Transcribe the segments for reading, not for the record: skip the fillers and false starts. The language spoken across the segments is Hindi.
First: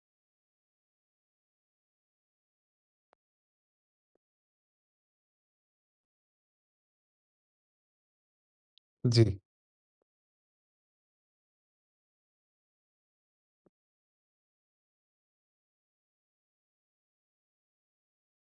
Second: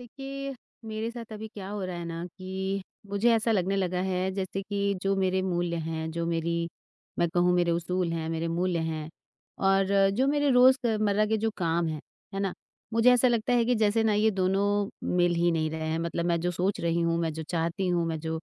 देखिए, मेरे साथ अभी क्या हो रहा है ना कि मुझे ऐसा लगने लगा है जैसे कि जो मेरे मूल्य हैं, जो मेरी मैं कहूँ मेरे उसूल हैं, मेरे मूल्य हैं जी, और जो मेरे रोज़मर्रा के जो काम हैं, है ना? मुझे ऐसा लगता है कि जैसे ना ये दोनों मिल ही नहीं रहे हैं। मतलब मैं जो सोच रही हूँ, मैं जो चाहती हूँ, मैं जो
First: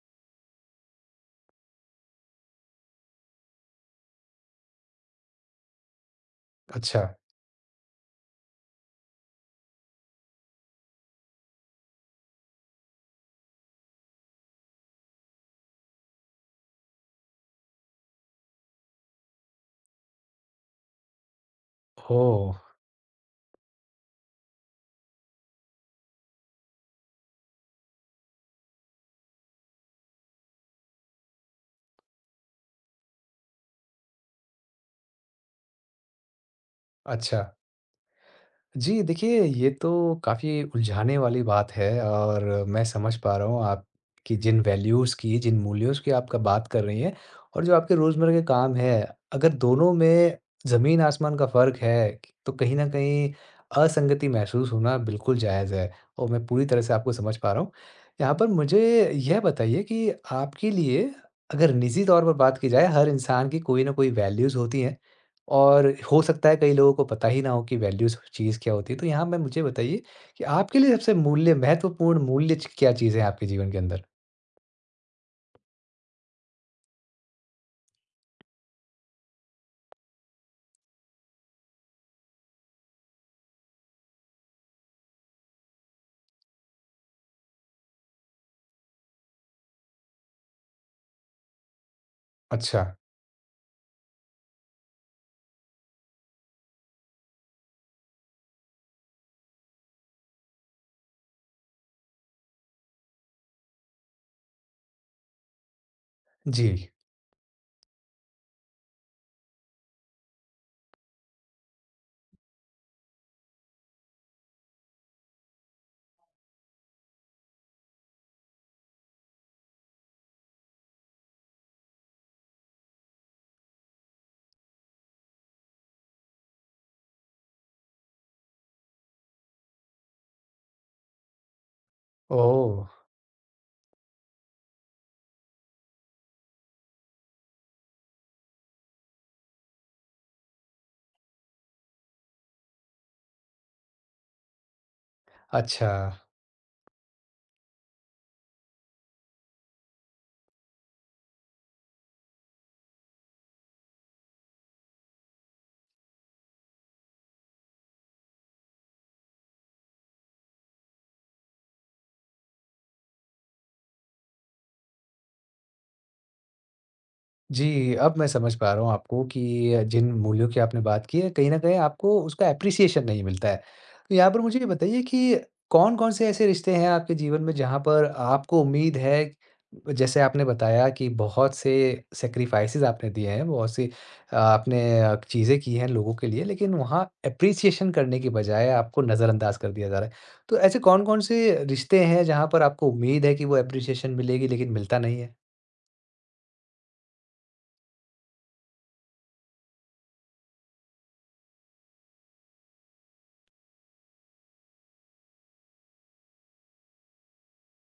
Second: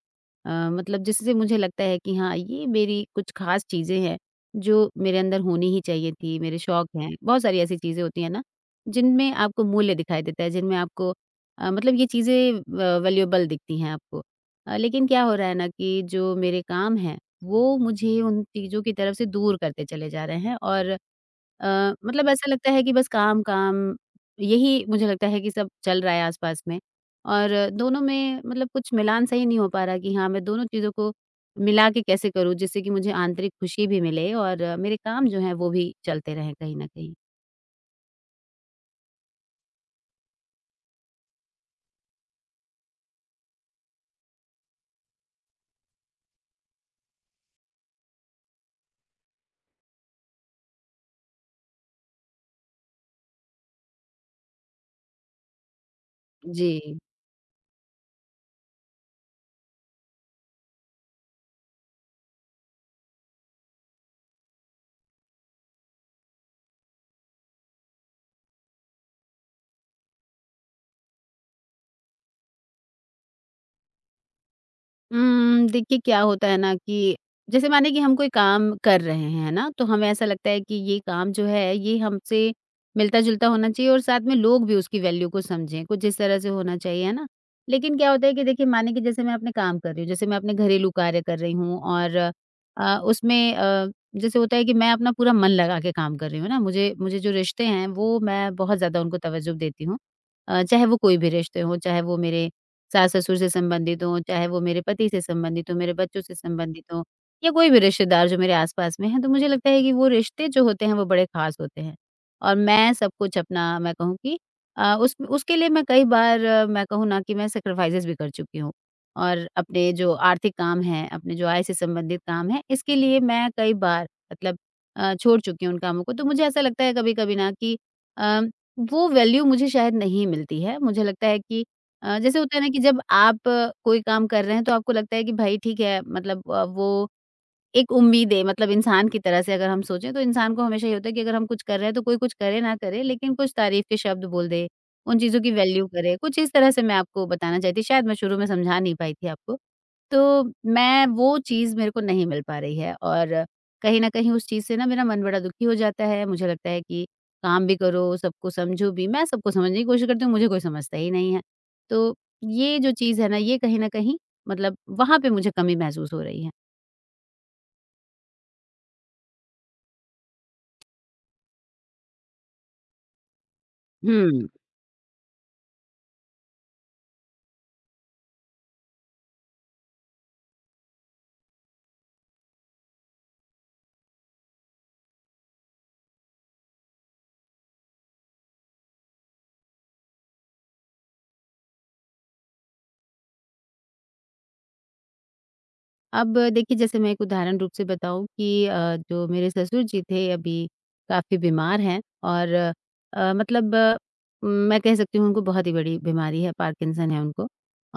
मतलब जिससे मुझे लगता है कि हाँ, ये मेरी कुछ ख़ास चीज़ें हैं जो मेरे अंदर होनी ही चाहिए थी, मेरे शौक अच्छा। हैं। बहुत सारी ऐसी चीज़ें होती हैं ना, जिनमें आपको मूल्य दिखाई देता है, जिनमें आपको मतलब ये चीज़ें व वैल्यूएबल दिखती हैं आपको। लेकिन क्या हो रहा है ना कि जो मेरे काम हैं, वो मुझे उन चीज़ों की तरफ से दूर करते चले जा रहे हैं और मतलब ऐसा ओह! लगता है कि बस काम, काम यही मुझे लगता है कि सब चल रहा है आस-पास में और दोनों में मतलब कुछ मिलान सही नहीं हो पा रहा कि हाँ, मैं दोनों चीज़ों को मिला के कैसे करूँ जिससे कि मुझे आंतरिक खुशी भी मिले और मेरे काम जो हैं वो भी चलते रहें कहीं न कहीं। अच्छा। जी, देखिए, ये तो काफ़ी उलझाने वाली बात है और मैं समझ पा रहा हूँ आप कि जिन वैल्यूज़ की, जिन मूल्यों की आपका बात कर रही हैं और जो आपके रोज़मर्रा के काम हैं, अगर दोनों में ज़मीन-आसमान का फ़र्क है, तो कहीं न कहीं असंगति महसूस होना बिल्कुल जायज़ है और मैं पूरी जी। तरह से आपको समझ पा रहा हूँ। यहाँ पर मुझे यह बताइए कि आपके लिए, अगर निजी तौर पर बात की जाए, हर इंसान की कोई न कोई वैल्यूज़ होती हैं। और हो सकता है कई लोगों को पता ही ना हो कि वैल्यूज़ चीज़ क्या होती है। तो यहाँ मैं मुझे बताइए कि आपके लिए सबसे मूल्य महत्वपूर्ण मूल्य च क्या चीज़ है आपके जीवन के अंदर? देखिए क्या होता है ना कि जैसे माने कि हम कोई काम कर रहे हैं, है ना? तो हमें ऐसा लगता है कि ये काम जो है ये हमसे मिलता-जुलता होना चाहिए और साथ में लोग भी उसकी वैल्यू को समझें, कुछ इस तरह से होना चाहिए, है ना? लेकिन क्या होता है कि देखिए माने कि जैसे मैं अपने काम कर रही हूँ, जैसे मैं अपने घरेलू कार्य कर रही हूँ और अच्छा। अ, उसमें अ, जैसे होता है कि मैं अपना पूरा मन लगा के काम कर रही हूँ ना, मुझे मुझे जो रिश्ते हैं वो मैं बहुत ज़्यादा उनको तवज्जो देती हूँ। चाहे वो कोई भी रिश्ते हों, चाहे वो मेरे सास-ससुर से संबंधित हों, चाहे वो मेरे पति से संबंधित हों, मेरे बच्चों से जी। संबंधित हों या कोई भी रिश्तेदार जो मेरे आस-पास में हैं, तो मुझे लगता है कि वो रिश्ते जो होते हैं, वो बड़े ख़ास होते हैं। और मैं सब कुछ अपना मैं कहूँ कि अ, उस उसके लिए मैं कई बार मैं कहूँ ना कि मैं सैक्रिफाइसेज़ भी कर चुकी हूँ। और अपने जो आर्थिक काम हैं, अपने जो आय से संबंधित काम हैं, इसके लिए मैं कई बार मतलब छोड़ चुकी हूँ उन कामों को। तो मुझे ऐसा लगता है कभी-कभी ना कि अ, वो वैल्यू मुझे शायद नहीं मिलती है। मुझे लगता है कि जैसे होता है ना कि जब ओह! आप कोई काम कर रहे हैं तो आपको लगता है कि भाई ठीक है मतलब वो एक उम्मीद है मतलब इंसान की तरह से अगर हम सोचें तो इंसान को हमेशा ये होता है कि अगर हम कुछ कर रहे हैं तो कोई कुछ करे ना करे लेकिन कुछ तारीफ के शब्द बोल दे, उन चीज़ों की वैल्यू अच्छा। करे, कुछ इस तरह से मैं आपको बताना चाहती शायद मैं शुरू में समझा नहीं पाई थी आपको। तो मैं वो चीज़ मेरे को नहीं मिल पा रही है और कहीं न कहीं उस चीज़ से ना मेरा मन बड़ा दुखी हो जाता है, मुझे लगता है कि काम भी करो, सबको समझो भी, मैं सबको समझने की कोशिश करती हूँ, मुझे कोई समझता ही नहीं है। तो ये जो चीज़ है ना ये कहीं न कहीं मतलब वहाँ पे मुझे कमी महसूस हो रही है। जी, अब मैं समझ पा रहा हूँ आपको कि जिन मूल्यों की आपने बात की है, कहीं न कहीं आपको उसका एप्रिसिएशन नहीं मिलता है। तो यहाँ पर हुँ। मुझे ये बताइए कि कौन-कौन से ऐसे रिश्ते हैं आपके जीवन में, जहाँ पर आपको उम्मीद है, जैसे आपने बताया कि बहुत से सैक्रिफाइसेज़ आपने दिए हैं, बहुत सी आपने चीज़ें की हैं लोगों के लिए, लेकिन वहाँ एप्रिसिएशन करने के बजाय आपको नज़रअंदाज कर दिया जा रहा है। तो ऐसे कौन-कौन से रिश्ते हैं जहाँ पर आपको उम्मीद है कि वो एप्रिसिएशन मिलेगी लेकिन मिलता नहीं है? अब देखिए जैसे मैं एक उदाहरण रूप से बताऊँ कि जो मेरे ससुर जी थे अभी काफ़ी बीमार हैं और मतलब अ, मैं कह सकती हूँ उनको बहुत ही बड़ी बीमारी है, पार्किंसन है उनको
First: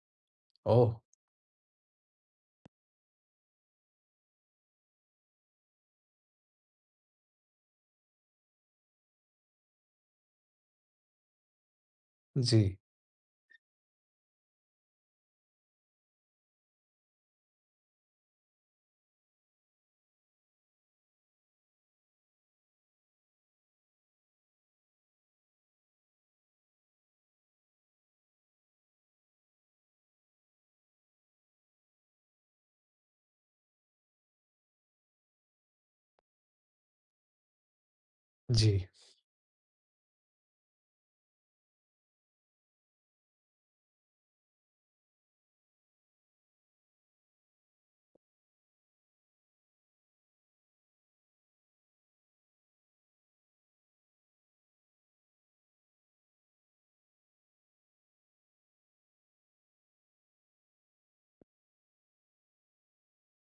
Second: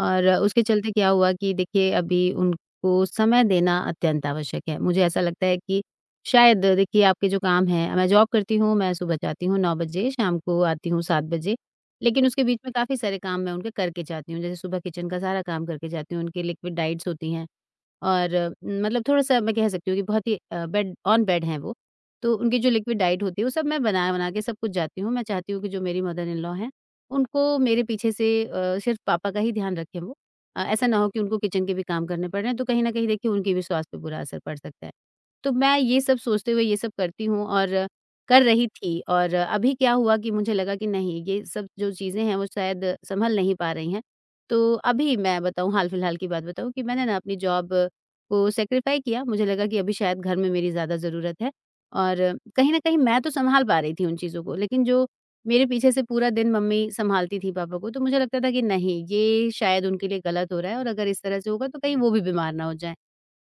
और उसके चलते ओह! क्या हुआ कि देखिए अभी उनको समय देना अत्यंत आवश्यक है। मुझे ऐसा लगता है कि शायद देखिए आपके जो काम हैं मैं जॉब करती हूँ, मैं सुबह जाती हूँ 9 बजे, शाम को आती हूँ 7 बजे, लेकिन उसके बीच में जी, काफ़ी सारे काम मैं उनके करके जाती हूँ। जैसे सुबह किचन का सारा काम करके जाती हूँ, उनकी लिक्विड डाइट्स होती हैं, और मतलब थोड़ा-सा मैं कह सकती हूँ कि बहुत ही बेड ऑन बेड हैं वो। तो उनकी जो लिक्विड डाइट होती है वो सब मैं बना-बना के सब कुछ जाती हूँ। मैं चाहती हूँ कि जो मेरी मदर इन लॉ हैं, उनको मेरे पीछे से सिर्फ़ पापा का ही ध्यान रखें वो। ऐसा ना हो कि उनको किचन के भी काम करने पड़ रहे हैं, तो कहीं न कहीं देखिए उनके भी स्वास्थ्य पे बुरा असर पड़ सकता है। तो मैं ये सब सोचते हुए ये सब करती हूँ और अ, कर रही जी। थी और अ, अभी क्या हुआ कि मुझे लगा कि नहीं, ये सब जो चीज़ें हैं वो शायद सँभल नहीं पा रही हैं। तो अभी मैं बताऊँ हाल-फिलहाल की बात बताऊँ कि मैंने ना अपनी जॉब को सैक्रिफाई किया, मुझे लगा कि अभी शायद घर में मेरी ज़्यादा ज़रूरत है और कहीं न कहीं मैं तो सँभाल पा रही थी उन चीज़ों को, लेकिन जो मेरे पीछे से पूरा दिन मम्मी सँभालती थी पापा को, तो मुझे लगता था कि नहीं, ये शायद उनके लिए गलत हो रहा है और अगर इस तरह से होगा तो कहीं वो भी बीमार ना हो जाएँ।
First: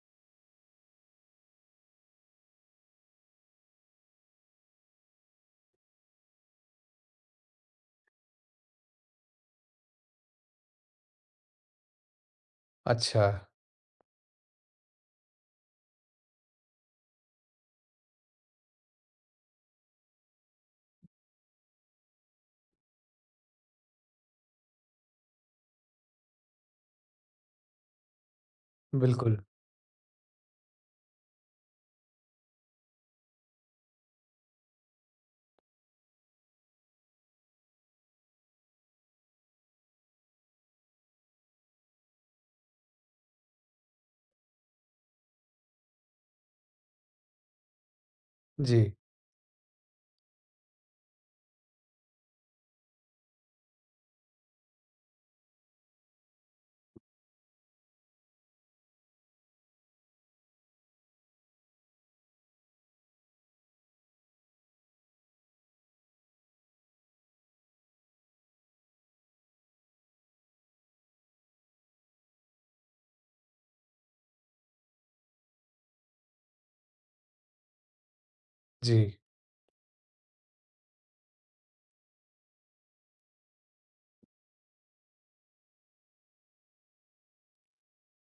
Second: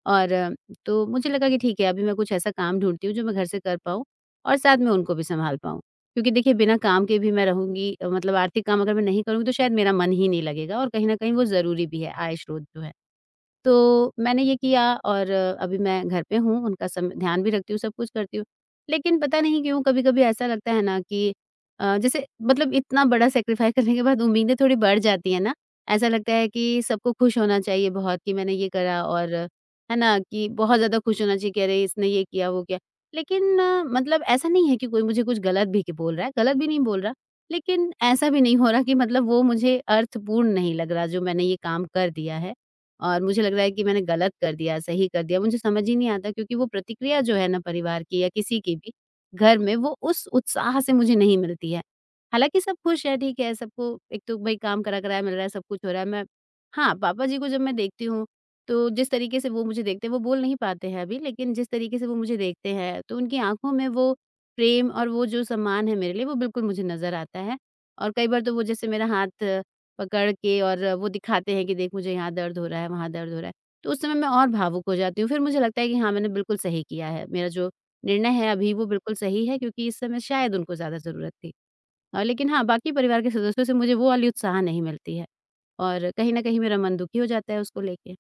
और तो मुझे लगा कि ठीक है, अभी मैं कुछ ऐसा काम ढूँढती हूँ जो मैं घर से कर पाऊँ और साथ में उनको भी सँभाल पाऊँ। क्योंकि देखिए, बिना काम के भी मैं रहूँगी मतलब आर्थिक काम अगर मैं नहीं करूँगी तो शायद मेरा मन ही नहीं लगेगा और कहीं न कहीं वो ज़रूरी भी है, आय स्रोत जो है। अच्छा, तो मैंने ये किया और अभी मैं घर पे हूँ, उनका सम ध्यान भी रखती हूँ, सब कुछ करती हूँ। लेकिन पता नहीं क्यों कभी-कभी ऐसा लगता है ना कि जैसे मतलब इतना बड़ा सैक्रिफाइस करने के बाद उम्मीदें थोड़ी बढ़ जाती हैं ना। ऐसा लगता है कि सबको खुश होना चाहिए बहुत कि मैंने ये करा और बिल्कुल। है ना, कि बहुत ज़्यादा खुश होना चाहिए कि अरे इसने ये किया, वो किया। लेकिन मतलब ऐसा नहीं है कि कोई मुझे कुछ गलत भी बोल रहा है, गलत भी नहीं बोल रहा, लेकिन ऐसा भी नहीं हो रहा कि मतलब वो मुझे अर्थपूर्ण नहीं लग रहा जो मैंने ये काम कर दिया है। और मुझे लग रहा है कि मैंने गलत कर दिया, सही कर दिया, मुझे समझ ही नहीं आता क्योंकि वो प्रतिक्रिया जो है ना परिवार की या किसी की जी, भी, घर में वो उस उत्साह से मुझे नहीं मिलती है। हालाँकि सब खुश है, ठीक है, सबको एक तो भई काम करा कराया मिल रहा है, सब कुछ हो रहा है, मैं हाँ, पापा जी को जब मैं देखती हूँ, तो जिस तरीके से वो मुझे देखते हैं वो बोल नहीं पाते हैं अभी, लेकिन जिस तरीके से वो मुझे देखते हैं, तो उनकी आँखों में वो प्रेम और वो जो सम्मान है मेरे लिए, वो बिल्कुल मुझे नज़र आता है। और कई बार तो वो जैसे मेरा हाथ पकड़ के और वो दिखाते हैं कि देख मुझे यहाँ दर्द हो रहा है, वहाँ दर्द हो रहा है। तो उस समय मैं और भावुक हो जाती हूँ, फिर मुझे लगता है कि हाँ, मैंने बिल्कुल सही किया है। मेरा जो निर्णय है अभी वो बिल्कुल जी, सही है क्योंकि इस समय शायद उनको ज़्यादा ज़रूरत थी। लेकिन हाँ, बाकी परिवार के सदस्यों से मुझे वो वाली उत्साह नहीं मिलती है और कहीं न कहीं मेरा मन दुखी हो जाता है उसको लेके।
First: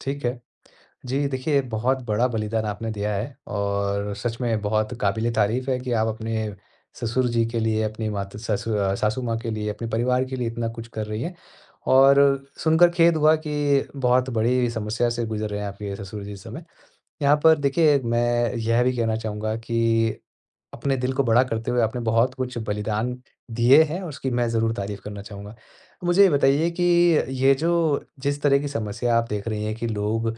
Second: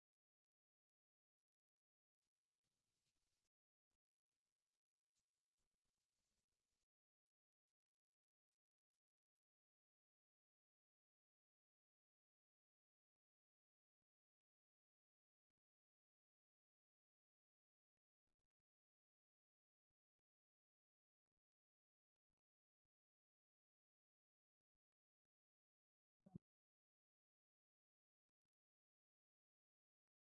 ठीक है। जी, देखिए, बहुत बड़ा बलिदान आपने दिया है और सच में बहुत काबिले तारीफ़ है कि आप अपने ससुर जी के लिए, अपनी सासू माँ के लिए, अपने परिवार के लिए इतना कुछ कर रही हैं। और सुनकर खेद हुआ कि बहुत बड़ी समस्या से गुज़र रहे हैं आपके ससुर जी इस समय। यहाँ पर देखिए, मैं यह भी कहना चाहूँगा कि अपने दिल को बड़ा करते हुए आपने बहुत कुछ बलिदान दिए हैं, और उसकी मैं ज़रूर तारीफ़ करना चाहूँगा। मुझे ये बताइए कि ये जो जिस तरह की समस्या आप देख रही हैं कि लोग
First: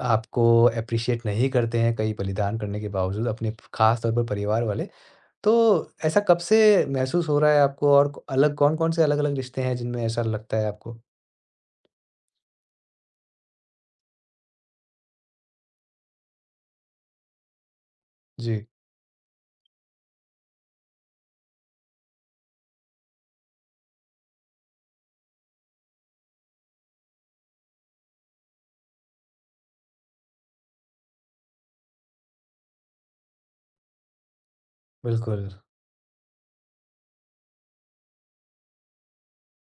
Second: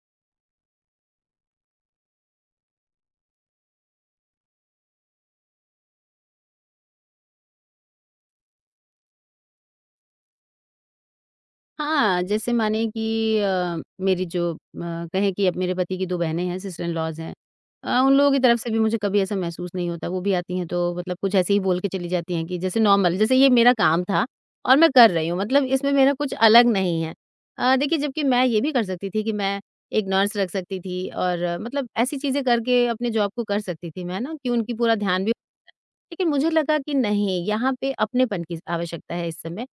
आपको एप्रिशिएट नहीं करते हैं, कई बलिदान करने के बावजूद, अपने ख़ास तौर पर परिवार वाले, तो ऐसा कब से महसूस हो रहा है आपको और अलग कौन-कौन से अलग-अलग रिश्ते हैं जिनमें ऐसा लगता है आपको? हाँ, जैसे माने कि मेरी जो कहें कि अब मेरे पति की 2 बहनें हैं, सिस्टर इन लॉज़ हैं। उन लोगों की तरफ जी, से भी मुझे कभी ऐसा महसूस नहीं होता, वो भी आती हैं तो मतलब कुछ ऐसे ही बोल के चली जाती हैं कि जैसे नॉर्मल जैसे ये मेरा काम था और मैं कर रही हूँ, मतलब इसमें मेरा कुछ अलग नहीं है। देखिए जबकि मैं ये भी कर सकती थी कि मैं एक नर्स रख सकती थी और मतलब ऐसी चीज़ें करके अपने जॉब को कर सकती थी मैं ना, कि उनकी पूरा ध्यान भी बिल्कुल, लेकिन मुझे लगा कि नहीं, यहाँ पे अपनेपन की आवश्यकता है इस समय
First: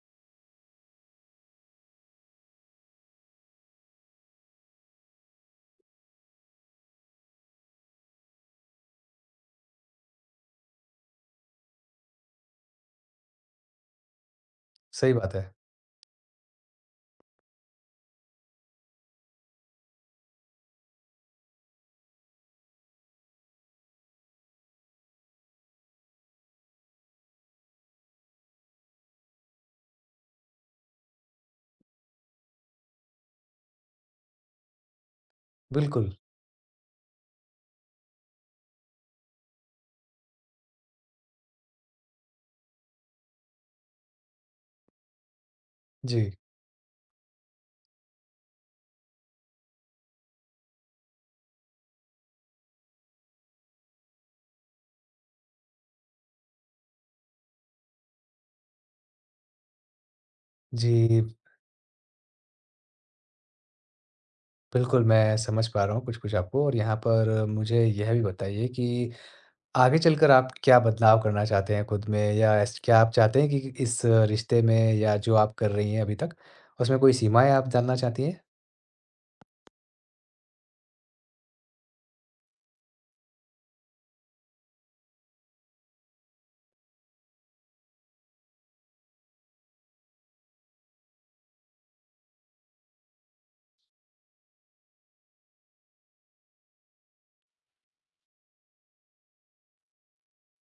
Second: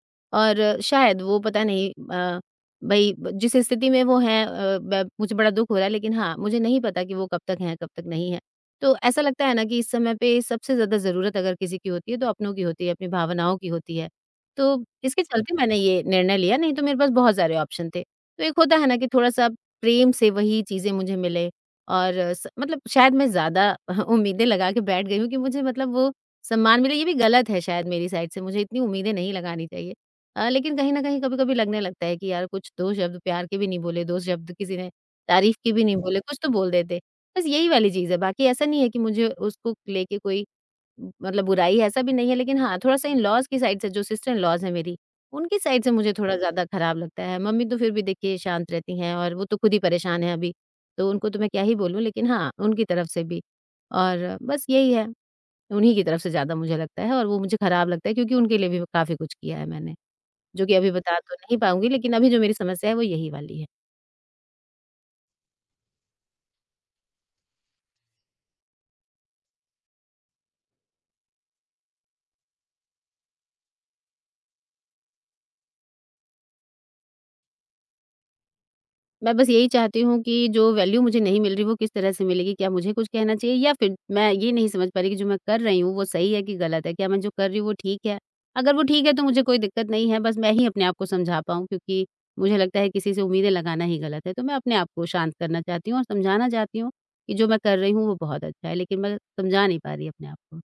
और शायद वो पता नहीं अ, भई ब जिस स्थिति में वो हैं अ, ब मुझे बड़ा दुःख हो रहा है लेकिन हाँ, मुझे नहीं पता कि वो कब तक हैं, कब तक नहीं हैं। तो ऐसा लगता है ना कि इस समय पे सबसे ज़्यादा ज़रूरत अगर किसी की होती है तो अपनों की होती है, अपनी भावनाओं की होती है। तो सही इसके हुँ। बात है। चलते मैंने ये निर्णय लिया, नहीं तो मेरे पास बहुत सारे ऑप्शन थे। तो एक होता है ना कि थोड़ा-सा प्रेम से वही चीज़ें मुझे मिले और स मतलब शायद मैं ज़्यादा उम्मीदें लगा के बैठ गई हूँ कि मुझे मतलब वो सम्मान मिले ये भी गलत है शायद मेरी साइड से, मुझे इतनी उम्मीदें नहीं लगानी चाहिए। लेकिन कहीं न कहीं कभी-कभी लगने लगता है कि यार कुछ 2 शब्द प्यार के भी नहीं बोले, 2 शब्द किसी ने तारीफ़ की भी नहीं बिल्कुल, बोले, कुछ तो बोल देते। बस यही वाली चीज़ है, बाकी ऐसा नहीं है कि मुझे उसको लेके कोई मतलब बुराई है, ऐसा भी नहीं है लेकिन हाँ, थोड़ा-सा इन-लॉज़ की साइड से जो सिस्टर इन-लॉज़ हैं मेरी, उनकी साइड से मुझे जी, थोड़ा ज़्यादा खराब लगता है। मम्मी तो फिर भी देखिए शांत रहती हैं और वो तो खुद ही परेशान हैं अभी, तो उनको तो मैं क्या ही बोलूँ लेकिन हाँ, उनकी तरफ से भी। और बस यही है। उन्हीं की तरफ से ज़्यादा मुझे लगता है और वो मुझे खराब लगता है क्योंकि उनके लिए भी काफ़ी कुछ किया है मैंने, जो कि अभी बता जी। तो नहीं पाऊँगी लेकिन अभी जो मेरी समस्या है वो यही वाली है। बिल्कुल, मैं समझ पा रहा हूँ कुछ-कुछ आपको और यहाँ पर मुझे यह भी बताइए कि आगे चलकर आप क्या बदलाव करना चाहते हैं खुद में, या ऐस क्या आप चाहते हैं कि इस रिश्ते में या जो आप कर रही हैं अभी तक, उसमें कोई सीमाएँ आप जानना चाहती हैं? मैं बस यही चाहती हूँ कि जो वैल्यू मुझे नहीं मिल रही वो किस तरह से मिलेगी? क्या मुझे कुछ कहना चाहिए या फिर मैं ये नहीं समझ पा रही कि जो मैं कर रही हूँ वो सही है कि गलत है? क्या मैं जो कर रही हूँ वो ठीक है? अगर वो ठीक है तो मुझे कोई दिक्कत नहीं है बस मैं ही अपने आप को समझा पाऊँ क्योंकि मुझे लगता है किसी से उम्मीदें लगाना ही गलत है। तो मैं अपने आप को शांत करना चाहती हूँ और समझाना चाहती हूँ कि जो मैं कर रही हूँ वो बहुत अच्छा है लेकिन मैं समझा नहीं पा रही अपने आप को।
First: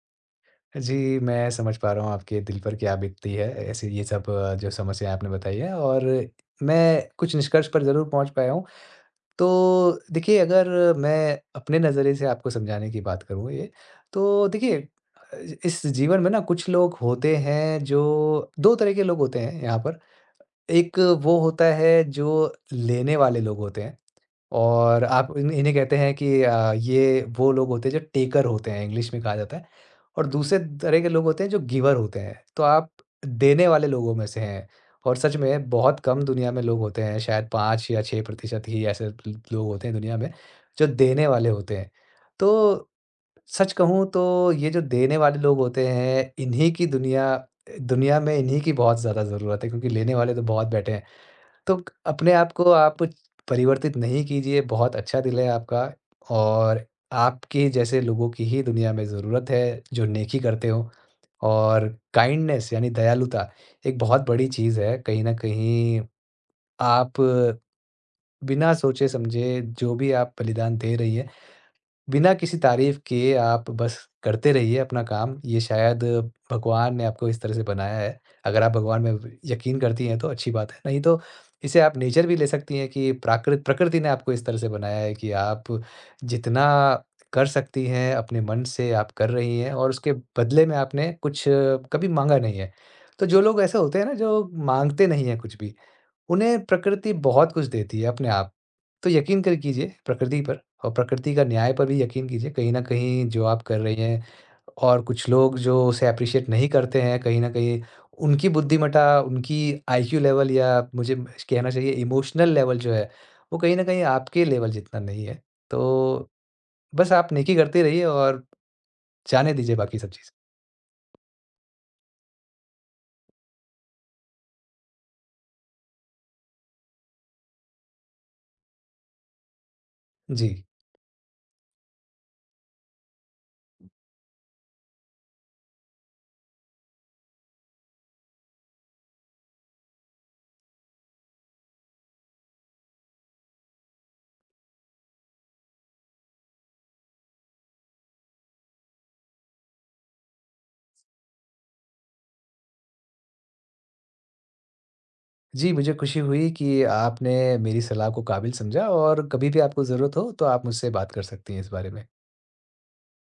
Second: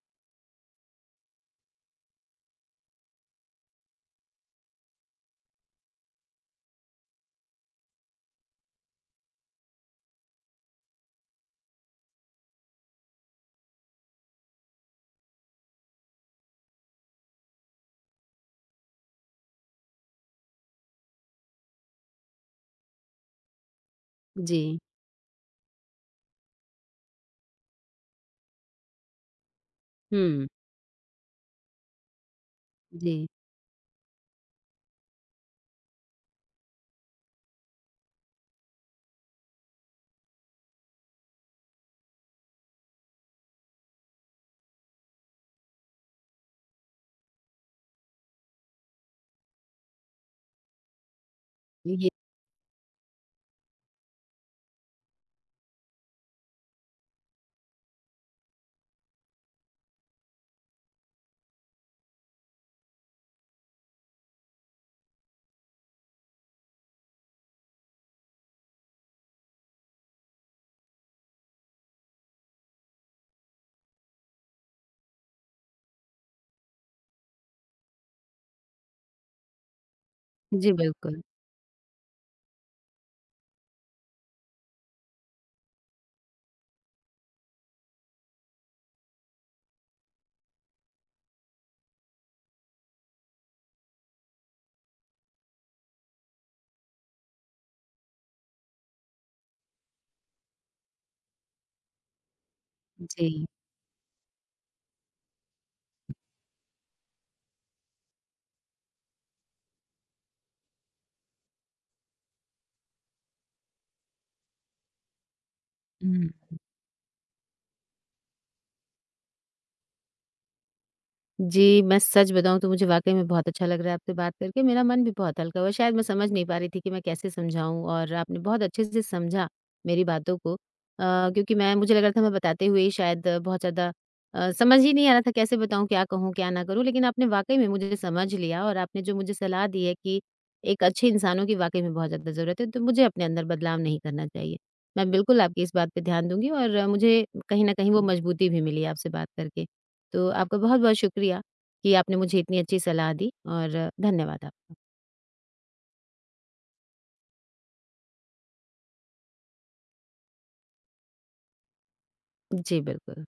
जी, मैं समझ पा रहा हूँ आपके दिल पर क्या बीतती है, ऐसे ये सब, जो समस्याएँ आपने बताई हैं, और मैं कुछ निष्कर्ष पर ज़रूर पहुँच पाया हूँ। तो देखिए, अगर मैं अपने नज़रिए से आपको समझाने की बात करूँ ये, तो देखिए, अ, इस जीवन में ना, कुछ लोग होते हैं जो 2 तरह के लोग होते हैं यहाँ पर। एक वो होता है जो लेने वाले लोग होते हैं। जी, और आप इन इन्हें कहते हैं कि ये वो लोग होते हैं जो टेकर होते हैं, इंग्लिश में कहा जाता है। और हुँ, दूसरे तरह के लोग होते हैं जो गिवर होते हैं। तो आप जी, देने वाले लोगों में से हैं और सच में बहुत कम दुनिया में लोग होते हैं, शायद 5 या 6% ही ऐसे ल लोग होते हैं दुनिया में, जो देने वाले होते हैं। तो सच कहूँ तो, ये जो देने वाले लोग होते हैं, इन्हीं की दुनिया दुनिया में इन्हीं की बहुत ज़्यादा ज़रूरत है, क्योंकि लेने वाले तो बहुत बैठे हैं। तो क ये अपने आप को आप परिवर्तित नहीं कीजिए, बहुत अच्छा दिल है आपका। और आपके जैसे लोगों की ही दुनिया में ज़रूरत है, जो नेकी करते हों। और काइंडनेस यानी दयालुता एक बहुत बड़ी चीज़ है। कहीं न कहीं आप बिना सोचे-समझे जो भी आप बलिदान दे रही हैं, बिना किसी तारीफ़ के आप बस करते रहिए अपना काम। ये शायद भगवान ने आपको इस तरह से बनाया है। अगर आप भगवान में व यकीन करती हैं तो अच्छी बात जी, है, नहीं तो बिल्कुल, इसे आप नेचर भी ले सकती हैं कि प्राकृत प्रकृति ने आपको इस तरह से बनाया है कि आप जितना कर सकती हैं अपने मन से आप कर रही हैं, और उसके बदले में आपने कुछ कभी माँगा नहीं है। तो जो लोग ऐसे होते हैं ना, जो माँगते नहीं हैं कुछ भी, उन्हें प्रकृति बहुत कुछ देती है अपने आप। तो यकीन कर कीजिए प्रकृति पर, और प्रकृति का न्याय पर भी यकीन कीजिए। कहीं न कहीं जो जी, आप कर रही हैं, और कुछ लोग जो उसे एप्रिशिएट नहीं करते हैं, कहीं न कहीं उनकी बुद्धिमत्ता, उनकी आईक्यू लेवल, या मुझे कहना चाहिए इमोशनल लेवल जो है, वो कहीं न कहीं आपके लेवल जितना नहीं है। हुँ। तो बस आप नेकी करते रहिए, और जाने दीजिए बाकी सब चीज़। जी, मैं सच बताऊँ तो मुझे वाक़ई में बहुत अच्छा लग रहा है आपसे बात करके, मेरा मन भी बहुत हल्का हुआ। शायद मैं समझ नहीं पा रही थी कि मैं कैसे समझाऊँ और आपने बहुत अच्छे से समझा मेरी बातों जी। को। क्योंकि मैं मुझे लग रहा था मैं बताते हुए ही शायद समझ ही नहीं आ रहा था कैसे बताऊँ, क्या कहूँ, क्या ना करूँ। लेकिन आपने वाक़ई में मुझे समझ लिया और आपने जो मुझे सलाह दी है कि एक अच्छे इंसानों की वाक़ई में बहुत ज़्यादा ज़रूरत है, तो मुझे अपने अंदर बदलाव नहीं करना चाहिए। मैं बिल्कुल आपकी इस बात पे ध्यान दूँगी और मुझे कहीं न कहीं वो मजबूती भी मिली आपसे बात करके। तो आपका बहुत बहुत शुक्रिया कि आपने मुझे इतनी अच्छी सलाह दी और धन्यवाद आपका। जी, मुझे खुशी हुई कि आपने मेरी सलाह को काबिल समझा, और कभी भी आपको ज़रूरत हो, तो आप मुझसे बात कर सकती हैं इस बारे में। जी बिल्कुल।